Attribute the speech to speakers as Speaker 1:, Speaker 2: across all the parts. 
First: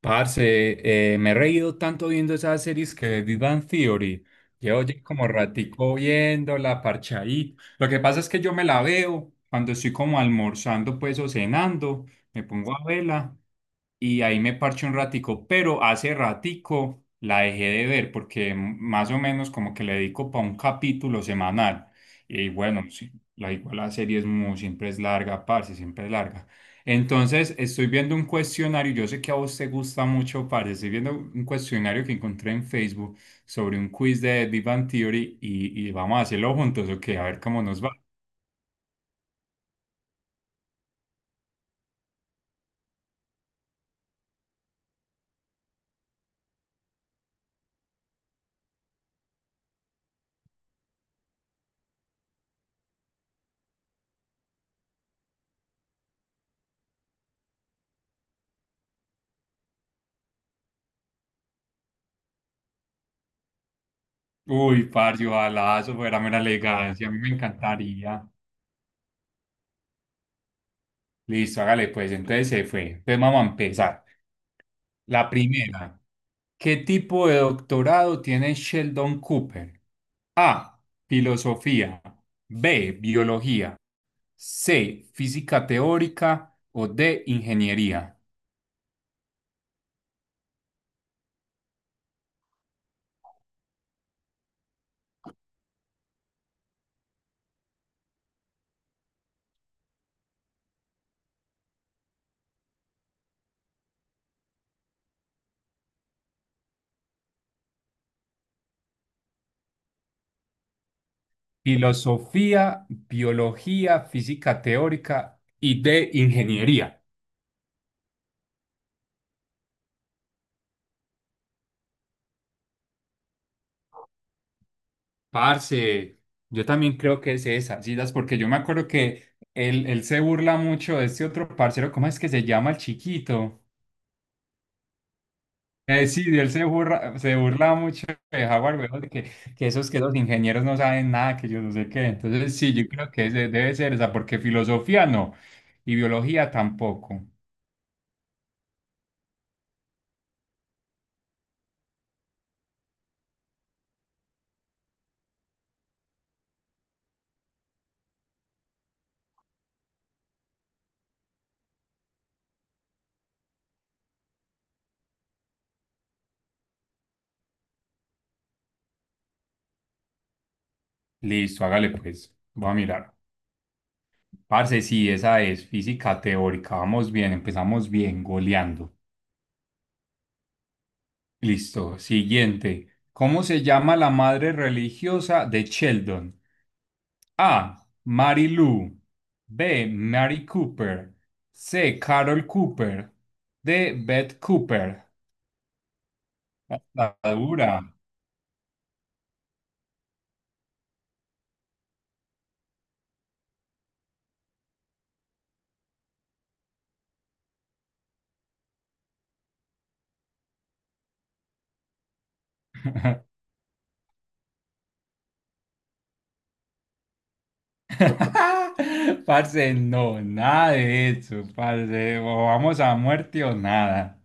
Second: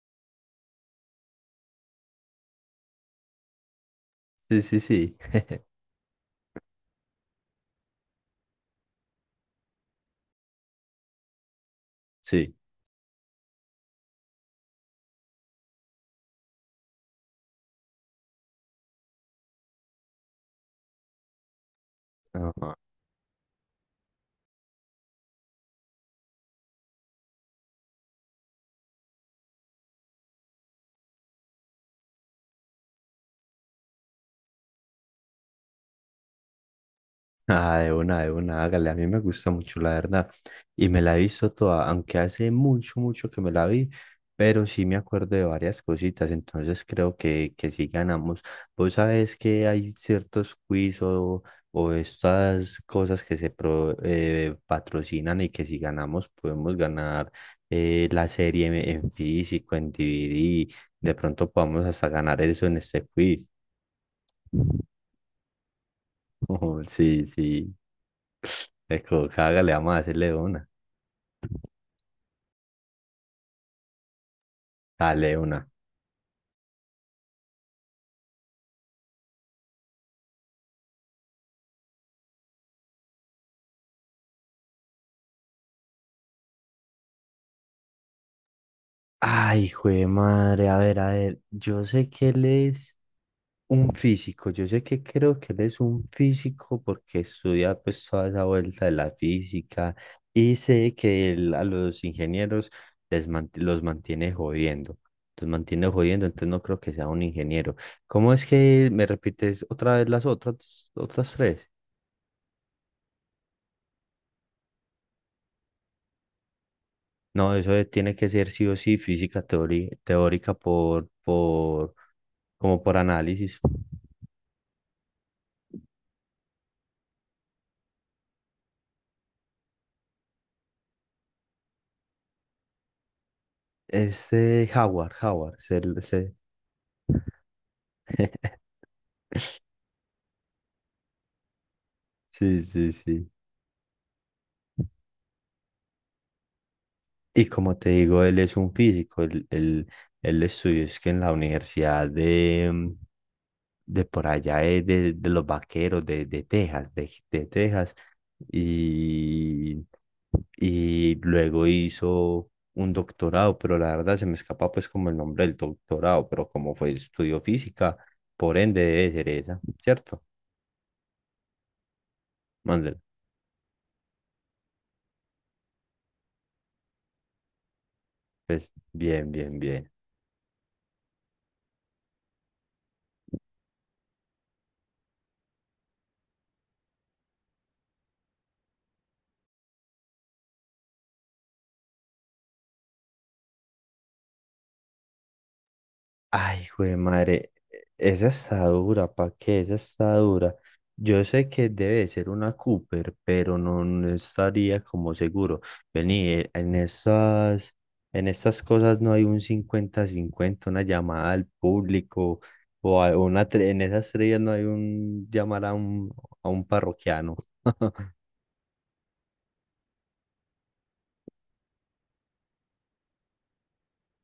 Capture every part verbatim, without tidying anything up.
Speaker 1: Parce, eh, me he reído tanto viendo esas series que de Big Bang Theory.
Speaker 2: Sí, sí,
Speaker 1: Llevo ya
Speaker 2: sí.
Speaker 1: como ratico viéndola, parchadito. Lo que pasa es que yo me la veo cuando estoy como almorzando, pues, o cenando. Me
Speaker 2: Sí.
Speaker 1: pongo a verla y ahí me parché un ratico, pero hace ratico la dejé de ver porque más o menos como que le dedico para un capítulo semanal. Y
Speaker 2: Ajá.
Speaker 1: bueno, sí, la igual la serie es muy, siempre es larga, parce, siempre es larga. Entonces estoy viendo un cuestionario, yo sé que a vos te gusta mucho, parce, estoy viendo un cuestionario que encontré en Facebook sobre un quiz de Big Bang Theory y, y vamos a hacerlo juntos, ok, a ver cómo
Speaker 2: Ah,
Speaker 1: nos va.
Speaker 2: de una, de una, hágale. A mí me gusta mucho, la verdad. Y me la he visto toda, aunque hace mucho, mucho que me la vi, pero sí me acuerdo de varias cositas, entonces creo que, que sí ganamos. Vos sabés que hay ciertos quiz o, o estas cosas que se pro- eh, patrocinan y que si ganamos podemos ganar eh, la serie en, en físico, en D V D. De pronto podemos hasta ganar eso en este quiz.
Speaker 1: Uy, parce, ojalá eso fuera mera
Speaker 2: Oh,
Speaker 1: elegancia, a mí
Speaker 2: sí,
Speaker 1: me
Speaker 2: sí.
Speaker 1: encantaría.
Speaker 2: Eco, le vamos a hacerle una.
Speaker 1: Listo, hágale pues, entonces se fue. Entonces vamos a empezar. La
Speaker 2: Dale una.
Speaker 1: primera, ¿qué tipo de doctorado tiene Sheldon Cooper? A, filosofía, B, biología, C, física teórica o D, ingeniería.
Speaker 2: Ay, hijo de madre, a ver, a ver, yo sé que él es un físico, yo sé que creo que él es un físico porque estudia pues toda esa vuelta de la física y sé que él a los ingenieros les man- los mantiene jodiendo, los mantiene jodiendo, entonces no creo que sea un ingeniero. ¿Cómo es que me repites otra vez las otras, otras tres?
Speaker 1: Filosofía, biología, física teórica y de ingeniería.
Speaker 2: No, eso es- tiene que ser sí o sí física teori- teórica por, por, como por análisis.
Speaker 1: Parce, yo también creo que es esa, sí, das, porque yo me acuerdo que él, él se burla mucho de este otro parcero, ¿cómo es que se llama el chiquito?
Speaker 2: Este Howard, Howard, se-
Speaker 1: Eh, sí,
Speaker 2: se-
Speaker 1: de él se burla, se burla mucho de Howard, weón, de que, que esos que los ingenieros no saben nada, que yo no sé qué. Entonces,
Speaker 2: sí,
Speaker 1: sí, yo
Speaker 2: sí,
Speaker 1: creo que
Speaker 2: sí.
Speaker 1: ese debe ser esa, porque filosofía no, y biología tampoco.
Speaker 2: Y como te digo, él es un físico, él, él, él estudió es que en la universidad de, mm, de por allá, eh, de, de los vaqueros de, de Texas, de, de Texas, y, y luego hizo un doctorado, pero la verdad se me escapa pues como el nombre del doctorado, pero como fue estudio física, por ende debe ser esa, ¿cierto?
Speaker 1: Listo, hágale pues, voy a
Speaker 2: Mándela.
Speaker 1: mirar. Parce, sí, esa es física teórica, vamos bien, empezamos bien,
Speaker 2: Pues
Speaker 1: goleando.
Speaker 2: bien, bien, bien.
Speaker 1: Listo, siguiente. ¿Cómo se llama la madre religiosa de Sheldon? A. Mary Lou. B. Mary Cooper. C. Carol Cooper. D. Beth Cooper.
Speaker 2: Ay, güey,
Speaker 1: La
Speaker 2: madre,
Speaker 1: dura.
Speaker 2: esa está dura, ¿pa' qué? Esa está dura. Yo sé que debe ser una Cooper, pero no, no estaría como seguro. Vení, eh, en estas, en estas cosas no hay un cincuenta-cincuenta, una llamada al público, o a- una, tre- en esas estrellas no hay un llamar a un, a un parroquiano.
Speaker 1: Parce, no, nada de eso, parce. O vamos a muerte o nada.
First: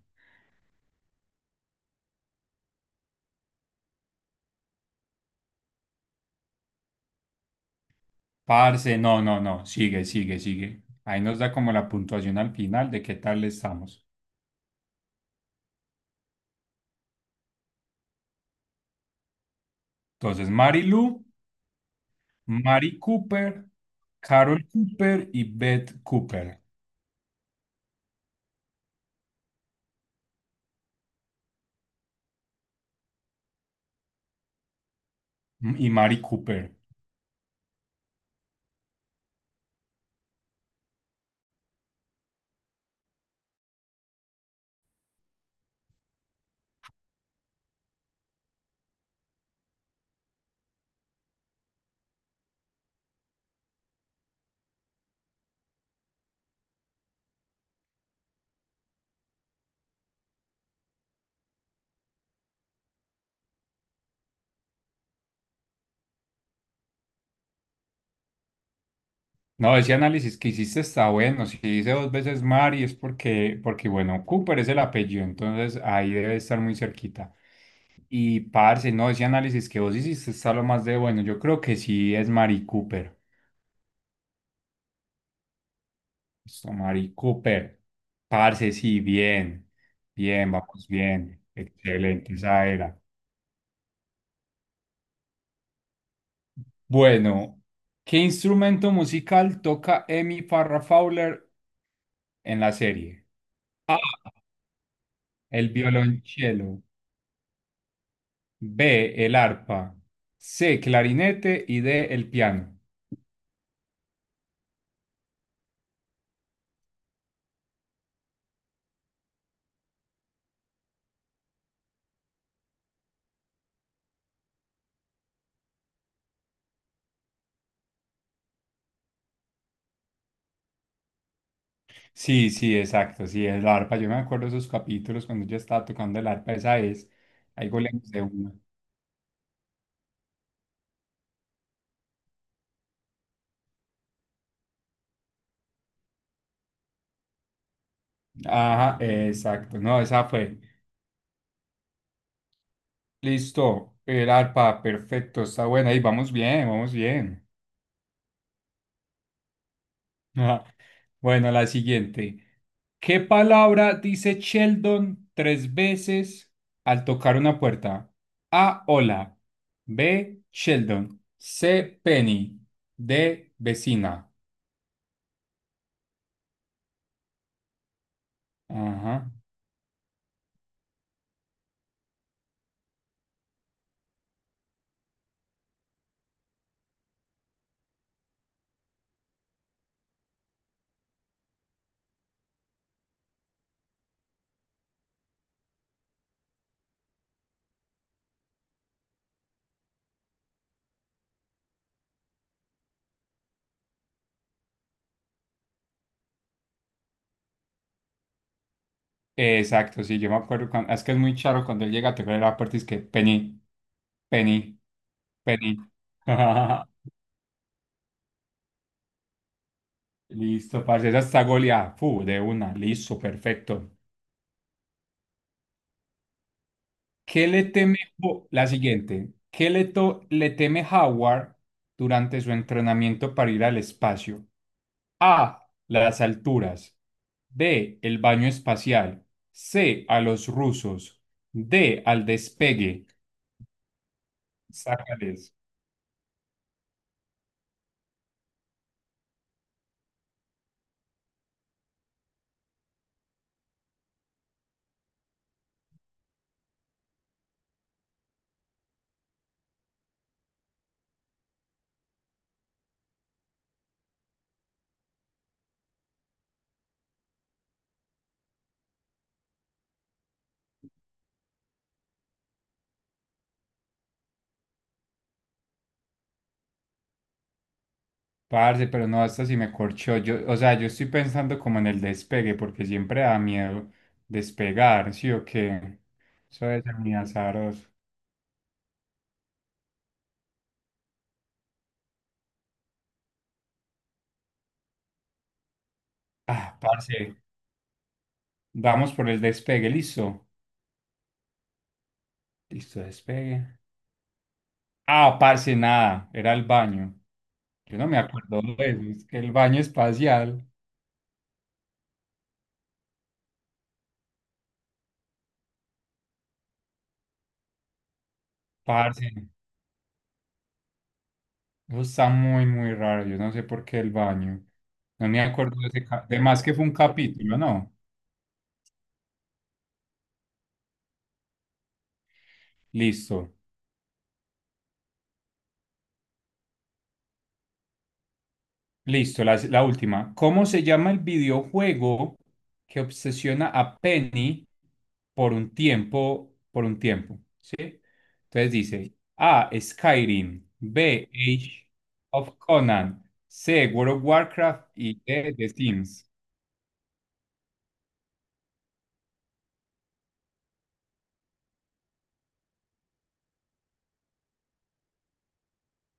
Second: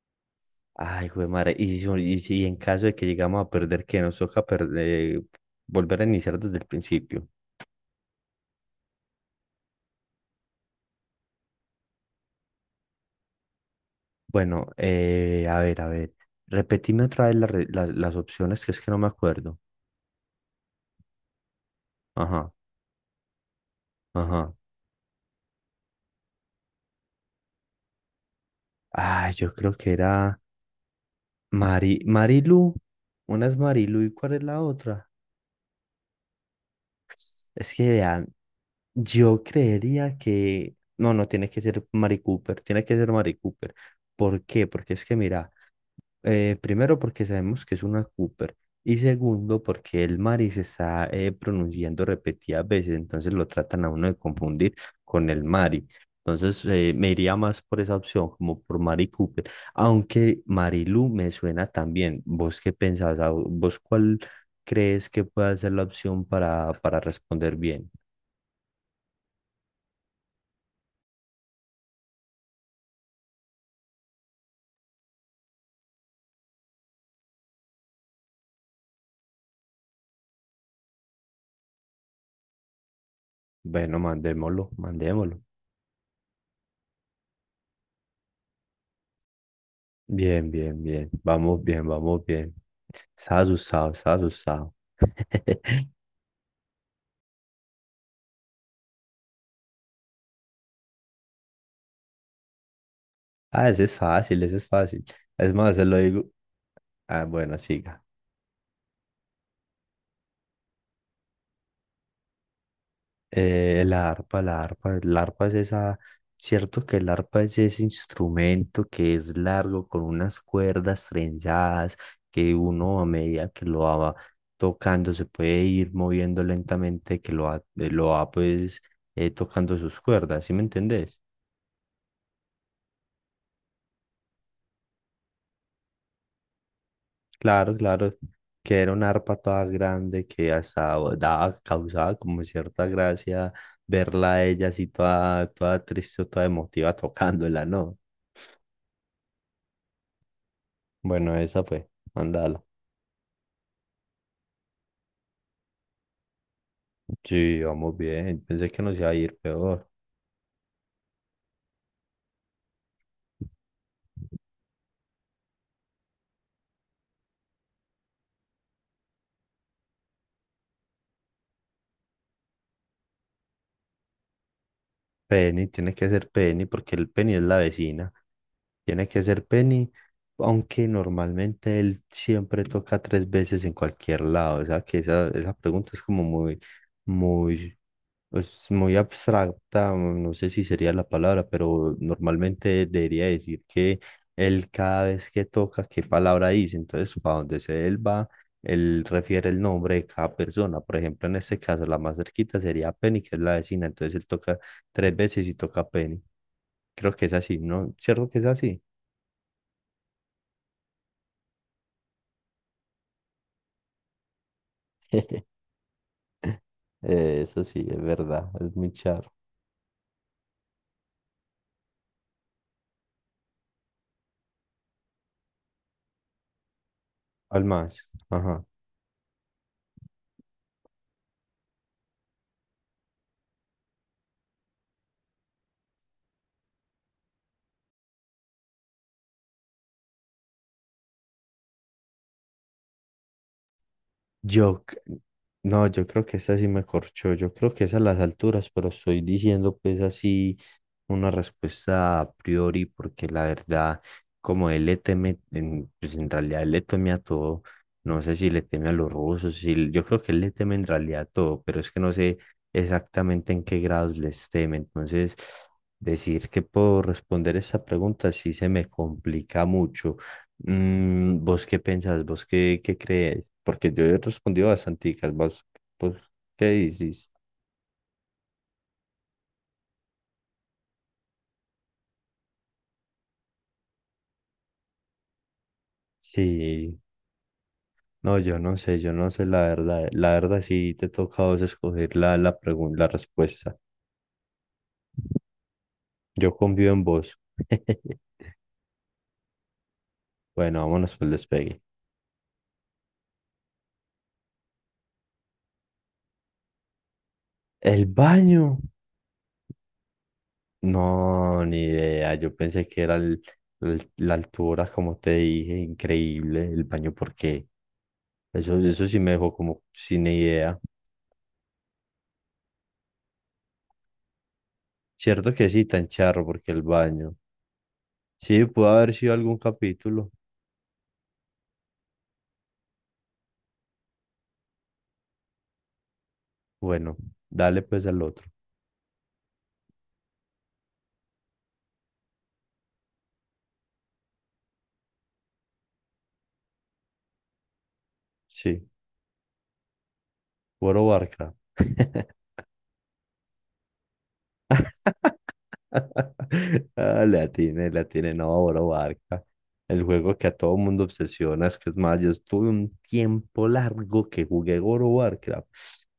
Speaker 2: Ay, güey, madre, y si, y si en caso de que llegamos a perder, que nos toca perder, eh, volver a iniciar desde el principio.
Speaker 1: Parce, no, no, no. Sigue, sigue, sigue. Ahí nos da como la puntuación al final de qué tal estamos.
Speaker 2: Bueno, eh, a ver, a ver. Repetime otra vez la re- la- las opciones, que es que no me acuerdo.
Speaker 1: Entonces, Mary Lou,
Speaker 2: Ajá,
Speaker 1: Mary Cooper,
Speaker 2: ajá.
Speaker 1: Carol Cooper y Beth Cooper.
Speaker 2: Ah, yo creo que era Mari, Marilu. Una es Marilu y ¿cuál es la otra?
Speaker 1: Y Mary Cooper.
Speaker 2: Es que vean, yo creería que... No, no tiene que ser Mari Cooper, tiene que ser Mari Cooper. ¿Por qué? Porque es que mira. Eh, primero porque sabemos que es una Cooper y segundo porque el Mari se está eh, pronunciando repetidas veces, entonces lo tratan a uno de confundir con el Mari. Entonces eh, me iría más por esa opción, como por Mari Cooper, aunque Marilu me suena también. ¿Vos qué pensás? Ah, ¿vos cuál crees que pueda ser la opción para, para responder bien?
Speaker 1: No, ese análisis que hiciste está bueno. Si dice dos veces Mari es porque, porque, bueno, Cooper es el apellido, entonces ahí debe estar muy cerquita. Y parce, no, ese análisis que vos hiciste está lo más de bueno. Yo creo que sí es Mari Cooper.
Speaker 2: Bueno, mandémoslo, mandémoslo.
Speaker 1: Esto, Mari Cooper. Parce, sí, bien.
Speaker 2: Bien,
Speaker 1: Bien,
Speaker 2: bien,
Speaker 1: vamos
Speaker 2: bien.
Speaker 1: bien.
Speaker 2: Vamos bien, vamos
Speaker 1: Excelente,
Speaker 2: bien.
Speaker 1: esa era.
Speaker 2: Estaba asustado, estaba asustado.
Speaker 1: Bueno, ¿qué instrumento musical toca Amy Farrah Fowler en la serie?
Speaker 2: Ah, ese es fácil, ese es fácil. Es
Speaker 1: El
Speaker 2: más, se lo digo.
Speaker 1: violonchelo.
Speaker 2: Ah, bueno, siga.
Speaker 1: B, el arpa. C, clarinete y D, el piano.
Speaker 2: Eh, la arpa, la arpa, la arpa es esa. Cierto que el arpa es ese instrumento que es largo, con unas cuerdas trenzadas, que uno a medida que lo va tocando se puede ir moviendo lentamente, que lo va, eh, lo va pues eh, tocando sus cuerdas, ¿sí me entendés?
Speaker 1: Sí, sí, exacto, sí, el arpa. Yo me acuerdo esos capítulos cuando yo estaba tocando el arpa, esa es. Ahí
Speaker 2: Claro,
Speaker 1: goleamos
Speaker 2: claro,
Speaker 1: de una.
Speaker 2: que era una arpa toda grande que hasta daba, causaba como cierta gracia verla a ella así toda, toda triste o toda emotiva tocándola, ¿no?
Speaker 1: Ajá, exacto, no, esa fue.
Speaker 2: Bueno, esa fue, mandala.
Speaker 1: Listo, el arpa, perfecto, está buena. Ahí vamos bien, vamos bien.
Speaker 2: Sí, vamos bien, pensé que nos iba a ir peor.
Speaker 1: Ajá. Bueno, la siguiente. ¿Qué palabra dice Sheldon tres veces al tocar una puerta? A. Hola. B. Sheldon. C. Penny. D. Vecina.
Speaker 2: Penny, tiene que ser Penny porque el Penny es la vecina, tiene
Speaker 1: Ajá.
Speaker 2: que ser Penny, aunque normalmente él siempre toca tres veces en cualquier lado, o sea que esa, esa pregunta es como muy, muy. Es muy abstracta, o no sé si sería la palabra, pero normalmente debería decir que él cada vez que toca, qué palabra dice. Entonces, para donde se él va, él refiere el nombre de cada persona. Por ejemplo, en este caso, la más cerquita sería Penny, que es la vecina. Entonces, él toca tres veces y toca Penny. Creo que es así, ¿no? ¿Cierto que es así?
Speaker 1: Exacto, sí, yo me acuerdo cuando, es que es muy charo cuando él llega a tocar la puerta y es que Penny, Penny, Penny.
Speaker 2: Eh, Eso sí, es verdad, es muy charro.
Speaker 1: Listo, parce, esa está goleada. Fu, de una. Listo, perfecto. ¿Qué
Speaker 2: Al
Speaker 1: le teme
Speaker 2: más,
Speaker 1: Ho-
Speaker 2: ajá.
Speaker 1: la siguiente? ¿Qué le, to- le teme Howard durante su entrenamiento para ir al espacio? A. Las alturas. B. El baño espacial. C. A los rusos. D. Al despegue.
Speaker 2: Yo, c-
Speaker 1: Sácales.
Speaker 2: no, yo creo que esa sí me corchó. Yo creo que es a las alturas, pero estoy diciendo pues así una respuesta a priori, porque la verdad, como él le teme, en, pues en realidad él le teme a todo. No sé si le teme a los rusos, si, yo creo que él le teme en realidad a todo, pero es que no sé exactamente en qué grados les teme. Entonces, decir que puedo responder esa pregunta sí se me complica mucho. Mm, ¿vos qué pensás? ¿Vos qué, qué crees? Porque yo he respondido bastante, ¿vos, vos qué dices?
Speaker 1: Parce, pero no, hasta si me corchó. Yo, o sea, yo estoy pensando como en el despegue, porque siempre da miedo despegar, ¿sí o qué? Eso es
Speaker 2: Sí,
Speaker 1: muy azaroso.
Speaker 2: no, yo no sé, yo no sé la verdad. La verdad sí te toca a vos escoger la, la pregun- la respuesta. Yo
Speaker 1: Ah,
Speaker 2: confío en
Speaker 1: parce,
Speaker 2: vos.
Speaker 1: vamos por el despegue, listo.
Speaker 2: Bueno, vámonos por el despegue.
Speaker 1: Listo, despegue. Ah, parce, nada, era el baño. Yo
Speaker 2: ¿El
Speaker 1: no me acuerdo
Speaker 2: baño?
Speaker 1: de eso, es que el baño espacial,
Speaker 2: No, ni idea. Yo pensé que era el- el- la altura, como te dije, increíble. El baño, porque Eso, eso sí
Speaker 1: parce,
Speaker 2: me dejó como sin idea.
Speaker 1: eso está muy, muy raro, yo no sé por qué el baño. No me
Speaker 2: Cierto que
Speaker 1: acuerdo
Speaker 2: sí,
Speaker 1: de ese,
Speaker 2: tan
Speaker 1: ca- de
Speaker 2: charro,
Speaker 1: más
Speaker 2: porque
Speaker 1: que
Speaker 2: el
Speaker 1: fue un
Speaker 2: baño.
Speaker 1: capítulo, ¿no?
Speaker 2: Sí, pudo haber sido algún capítulo.
Speaker 1: Listo.
Speaker 2: Bueno, dale pues al otro.
Speaker 1: Listo, la, la última. ¿Cómo se llama el videojuego que obsesiona a Penny por un tiempo, por un tiempo? ¿Sí? Entonces
Speaker 2: Sí,
Speaker 1: dice A. Skyrim,
Speaker 2: Boro
Speaker 1: B.
Speaker 2: Barca.
Speaker 1: Age of Conan, C. World of Warcraft y D. The Sims.
Speaker 2: Ah, la tiene, la tiene, no, Boro Barca. El juego que a todo mundo obsesiona, es que es más, yo estuve un tiempo largo que jugué Boro Barca,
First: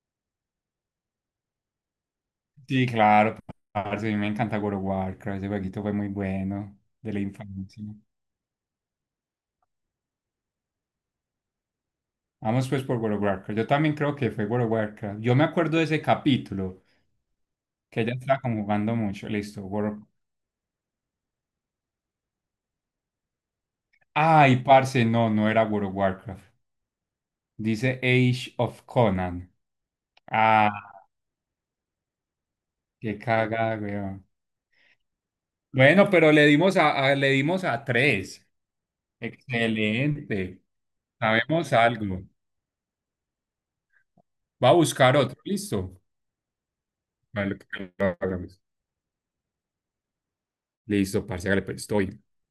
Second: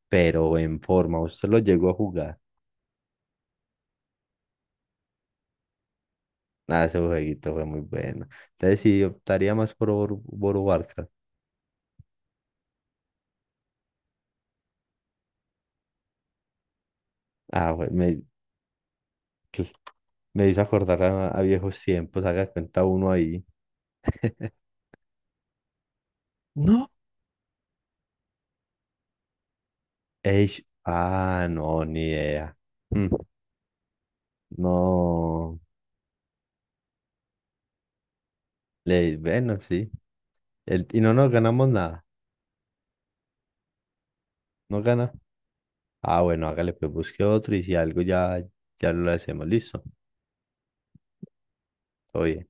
Speaker 2: pero en forma, usted lo llegó a jugar.
Speaker 1: Sí, claro, parce, a mí me encanta World of Warcraft, ese jueguito fue muy bueno
Speaker 2: Ah, ese
Speaker 1: de la
Speaker 2: jueguito fue muy
Speaker 1: infancia.
Speaker 2: bueno. Entonces sí, optaría más por Boro Boro Barca.
Speaker 1: Vamos pues por World of Warcraft. Yo también creo que fue World of Warcraft. Yo me acuerdo de ese capítulo
Speaker 2: Ah,
Speaker 1: que ya
Speaker 2: bueno,
Speaker 1: está como jugando mucho. Listo.
Speaker 2: cl-
Speaker 1: World...
Speaker 2: me hizo acordar a, a viejos tiempos, haga de cuenta uno ahí.
Speaker 1: Ay, parce, no, no era World of Warcraft.
Speaker 2: No.
Speaker 1: Dice Age of Conan.
Speaker 2: Eish,
Speaker 1: Ah,
Speaker 2: ah, no, ni idea. Mm,
Speaker 1: qué caga, weón.
Speaker 2: no,
Speaker 1: Bueno, pero le dimos a, a- le dimos a tres.
Speaker 2: le, bueno, sí.
Speaker 1: Excelente.
Speaker 2: El- y no nos ganamos
Speaker 1: Sabemos
Speaker 2: nada,
Speaker 1: algo. Va a
Speaker 2: no gana.
Speaker 1: buscar otro. Listo.
Speaker 2: Ah, bueno, hágale, pues busque otro
Speaker 1: Vale,
Speaker 2: y si
Speaker 1: que
Speaker 2: algo
Speaker 1: lo
Speaker 2: ya,
Speaker 1: hagamos.
Speaker 2: ya lo hacemos, listo.
Speaker 1: Listo, parce, hágale, pues estoy.
Speaker 2: Oye.